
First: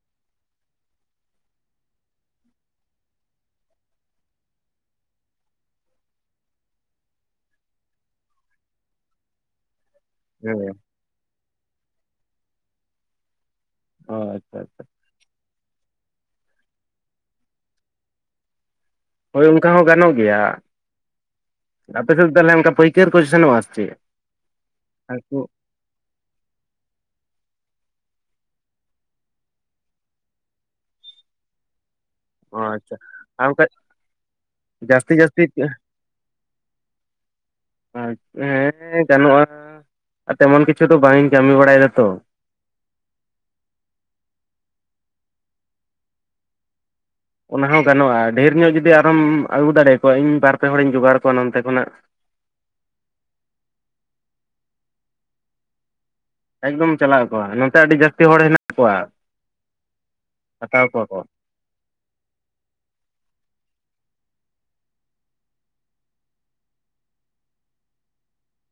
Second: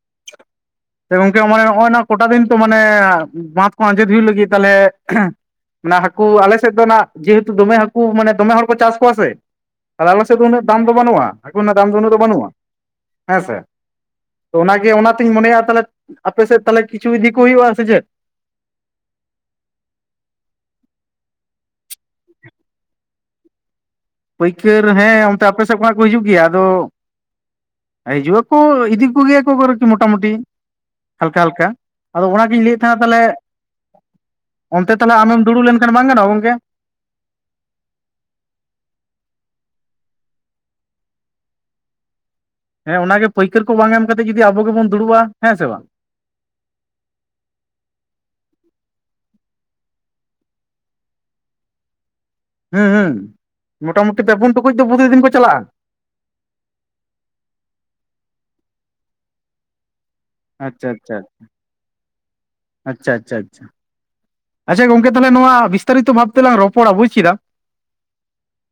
ᱜᱚᱝᱠᱮ ᱢᱟᱱᱮ ᱱᱚᱜᱼᱚᱭ ᱱᱚᱣᱟ ᱠᱚᱴᱟ ᱫᱤᱱ ᱛᱚ ᱢᱟᱱᱮ ᱵᱟᱸᱫᱷ ᱠᱚ ᱟᱸᱡᱮᱫ ᱦᱩᱭᱩᱜ ᱞᱟᱹᱜᱤᱫ ᱛᱟᱦᱚᱞᱮ ᱾ ᱚᱱᱮ ᱦᱟᱹᱠᱩ ᱟᱞᱮ ᱥᱮᱫ ᱫᱚ ᱡᱮᱦᱮᱛᱩ ᱫᱚᱢᱮ ᱦᱟᱹᱠᱩ ᱢᱟᱱᱮ ᱫᱚᱢᱮ ᱦᱚᱲ ᱠᱚ ᱪᱟᱥ ᱠᱚᱣᱟ ᱥᱮ ᱾ ᱟᱫᱚ ᱟᱞᱮ ᱥᱮᱫ ᱫᱚ ᱩᱱᱟᱹᱜ ᱦᱮᱸ ᱫᱟᱢ ᱫᱚ ᱵᱟᱹᱱᱩᱜᱼᱟ ᱦᱟᱠᱩ ᱨᱮᱱᱟᱜ ᱫᱟᱢ ᱫᱚ ᱩᱱᱟᱹᱜ ᱫᱚ ᱵᱟᱹᱱᱩᱜᱼᱟ ᱾ ᱦᱮᱸᱥᱮ ᱚ ᱛᱚ ᱟᱪᱪᱷᱟ ᱟᱪᱪᱷᱟ ᱚᱱᱟᱜᱮ ᱚᱱᱟ ᱛᱤᱧ ᱢᱚᱱᱮᱭᱟ ᱛᱟᱦᱚᱞᱮ ᱟᱯᱮ ᱥᱮᱫ ᱛᱟᱦᱚᱞᱮ ᱠᱤᱪᱷᱩ ᱤᱫᱤ ᱠᱚ ᱦᱩᱸᱭᱩᱜᱼᱟ ᱥᱮ ᱪᱮᱫ ᱾ ᱦᱳᱭ ᱚᱱᱠᱟ ᱦᱚᱸ ᱜᱟᱱᱚᱜ ᱜᱮᱭᱟ ᱟᱯᱮ ᱥᱮᱫ ᱛᱟᱦᱚᱞᱮ ᱚᱱᱠᱟ ᱯᱟᱹᱭᱠᱟᱹᱨ ᱠᱚ ᱥᱮᱱᱚᱜ ᱼᱟ ᱪᱮᱫ ᱾ ᱯᱟᱹᱭᱠᱟᱹᱨ ᱦᱮᱸ ᱚᱱᱛᱮ ᱟᱯᱮ ᱥᱮᱫ ᱠᱷᱚᱱᱟᱜ ᱠᱚ ᱦᱤᱡᱩᱜ ᱜᱮᱭᱟ ᱟᱫᱚ ᱾ ᱦᱤᱡᱩᱜ ᱟᱠᱚ ᱤᱫᱤ ᱠᱚᱜᱮᱭᱟ ᱠᱚᱠᱤ ᱢᱚᱴᱟ ᱢᱩᱴᱤ ᱦᱟᱞᱠᱟ ᱦᱟᱞᱠᱟ ᱾ ᱟᱫᱚ ᱚᱱᱟ ᱚ ᱜᱤᱧ ᱞᱟᱹᱭᱮᱫ ᱟᱪᱪᱷᱟ ᱛᱟᱦᱚᱞᱮ ᱟᱨ ᱚᱱᱠᱟ ᱚᱱᱛᱮ ᱡᱟᱹᱥᱛᱤ ᱛᱟᱦᱚᱞᱮ ᱟᱢᱮᱢ ᱡᱟᱹᱥᱛᱤ ᱫᱩᱲᱩᱵ ᱦᱮᱸ ᱞᱮᱱ ᱠᱷᱟᱱ ᱵᱟᱝ ᱜᱟᱱᱚᱜᱼᱟ ᱜᱚᱝᱠᱮ ᱾ ᱦᱮᱸ ᱜᱟᱱᱚᱜᱼᱟ ᱟᱨ ᱛᱮᱢᱚᱱ ᱠᱤᱪᱷᱩ ᱫᱚ ᱵᱟᱝ ᱤᱧ ᱠᱟᱹᱢᱤ ᱵᱟᱲᱟᱭᱮᱫᱟ ᱛᱚ ᱦᱮᱸ ᱚᱱᱟᱜᱮ ᱯᱟᱹᱭᱠᱟᱹᱨ ᱠᱚ ᱵᱟᱝ ᱮᱢ ᱠᱟᱛᱮ ᱡᱩᱫᱤ ᱟᱵᱚ ᱜᱮᱵᱚᱱ ᱫᱩᱲᱩᱵᱼᱟ ᱦᱮᱸ ᱥᱮ ᱵᱟᱝ ᱚᱱᱟ ᱦᱚᱸ ᱜᱟᱱᱚᱜᱼᱟ ᱰᱷᱮᱨ ᱧᱚᱜ ᱡᱩᱫᱤ ᱟᱨᱦᱚᱢ ᱟᱹᱜᱩ ᱫᱟᱲᱮᱭᱟ ᱠᱚᱣᱟ ᱤᱧ ᱵᱟᱨ ᱯᱮ ᱦᱚᱲ ᱤᱧ ᱡᱚᱜᱟᱲ ᱠᱚᱣᱟ ᱱᱚᱛᱮ ᱠᱷᱚᱱᱟᱜ ᱾ ᱦᱩ ᱦᱩ ᱢᱚᱴᱟᱢᱩᱴᱤ ᱯᱮᱯᱩᱱ ᱴᱩᱠᱩᱡ ᱫᱚ ᱯᱨᱟᱛᱮᱫᱤᱱ ᱫᱤᱱ ᱠᱚ ᱪᱟᱞᱟᱜᱼᱟ ᱾ ᱮᱠᱫᱚᱢ ᱪᱟᱞᱟᱜ ᱟᱠ ᱱᱚᱛᱮ ᱟᱹᱰᱤ ᱡᱟᱹᱥᱛᱤ ᱦᱚᱲ ᱦᱮᱱᱟᱜ ᱠᱚᱣᱟ ᱾ ᱟᱪᱷᱟ ᱟᱪᱷᱟ ᱟᱪᱷᱟ ᱟᱪᱷᱟ ᱟᱪᱷᱟ ᱟᱪᱷᱟ ᱾ ᱟᱪᱷᱟ ᱜᱚᱝᱠᱮ ᱛᱟᱦᱚᱞᱮ ᱱᱚᱣᱟ ᱵᱤᱥᱛᱟᱨᱤᱛ ᱵᱷᱟᱵ ᱛᱮ ᱞᱟᱝ ᱨᱚᱯᱚᱲᱼ ᱟ ᱵᱩᱡ ᱠᱮᱫᱟ ᱾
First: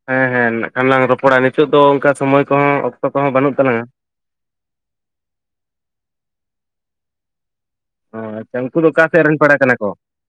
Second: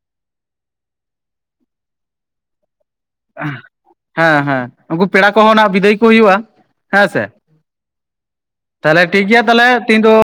ᱦᱮᱸ ᱦᱮᱸ ᱱᱟᱜ ᱠᱷᱟᱱ ᱞᱟᱝ ᱨᱚᱯᱚᱲᱟ ᱱᱤᱛᱚᱜ ᱫᱚ ᱚᱱᱠᱟ ᱥᱚᱢᱚᱭ ᱠᱚᱦᱚᱸ ᱚᱠᱛᱚ ᱠᱚᱦᱚᱸ ᱵᱟᱹᱱᱩᱜ ᱛᱟᱞᱟᱝᱼᱟ ᱾ ᱦᱮᱸ ᱦᱮᱸ ᱩᱱᱠᱩ ᱯᱮᱲᱟ ᱠᱚᱦᱚᱸ ᱵᱤᱫᱟᱹᱭ ᱠᱚ ᱦᱩᱸᱭᱩᱜᱼᱟ ᱦᱮᱸ ᱥᱮ ᱾ ᱚ ᱟᱪᱪᱷᱟ ᱩᱱᱠᱩ ᱫᱚ ᱛᱟᱦᱚᱞᱮ ᱚᱠᱟ ᱥᱮᱫ ᱨᱮᱱ ᱴᱷᱤᱠᱜᱮᱭᱟ ᱯᱮᱲᱟ ᱛᱟᱦᱚᱞᱮ ᱠᱟᱱᱟ ᱠᱚ ᱛᱮᱦᱮᱧ ᱫᱚ ᱾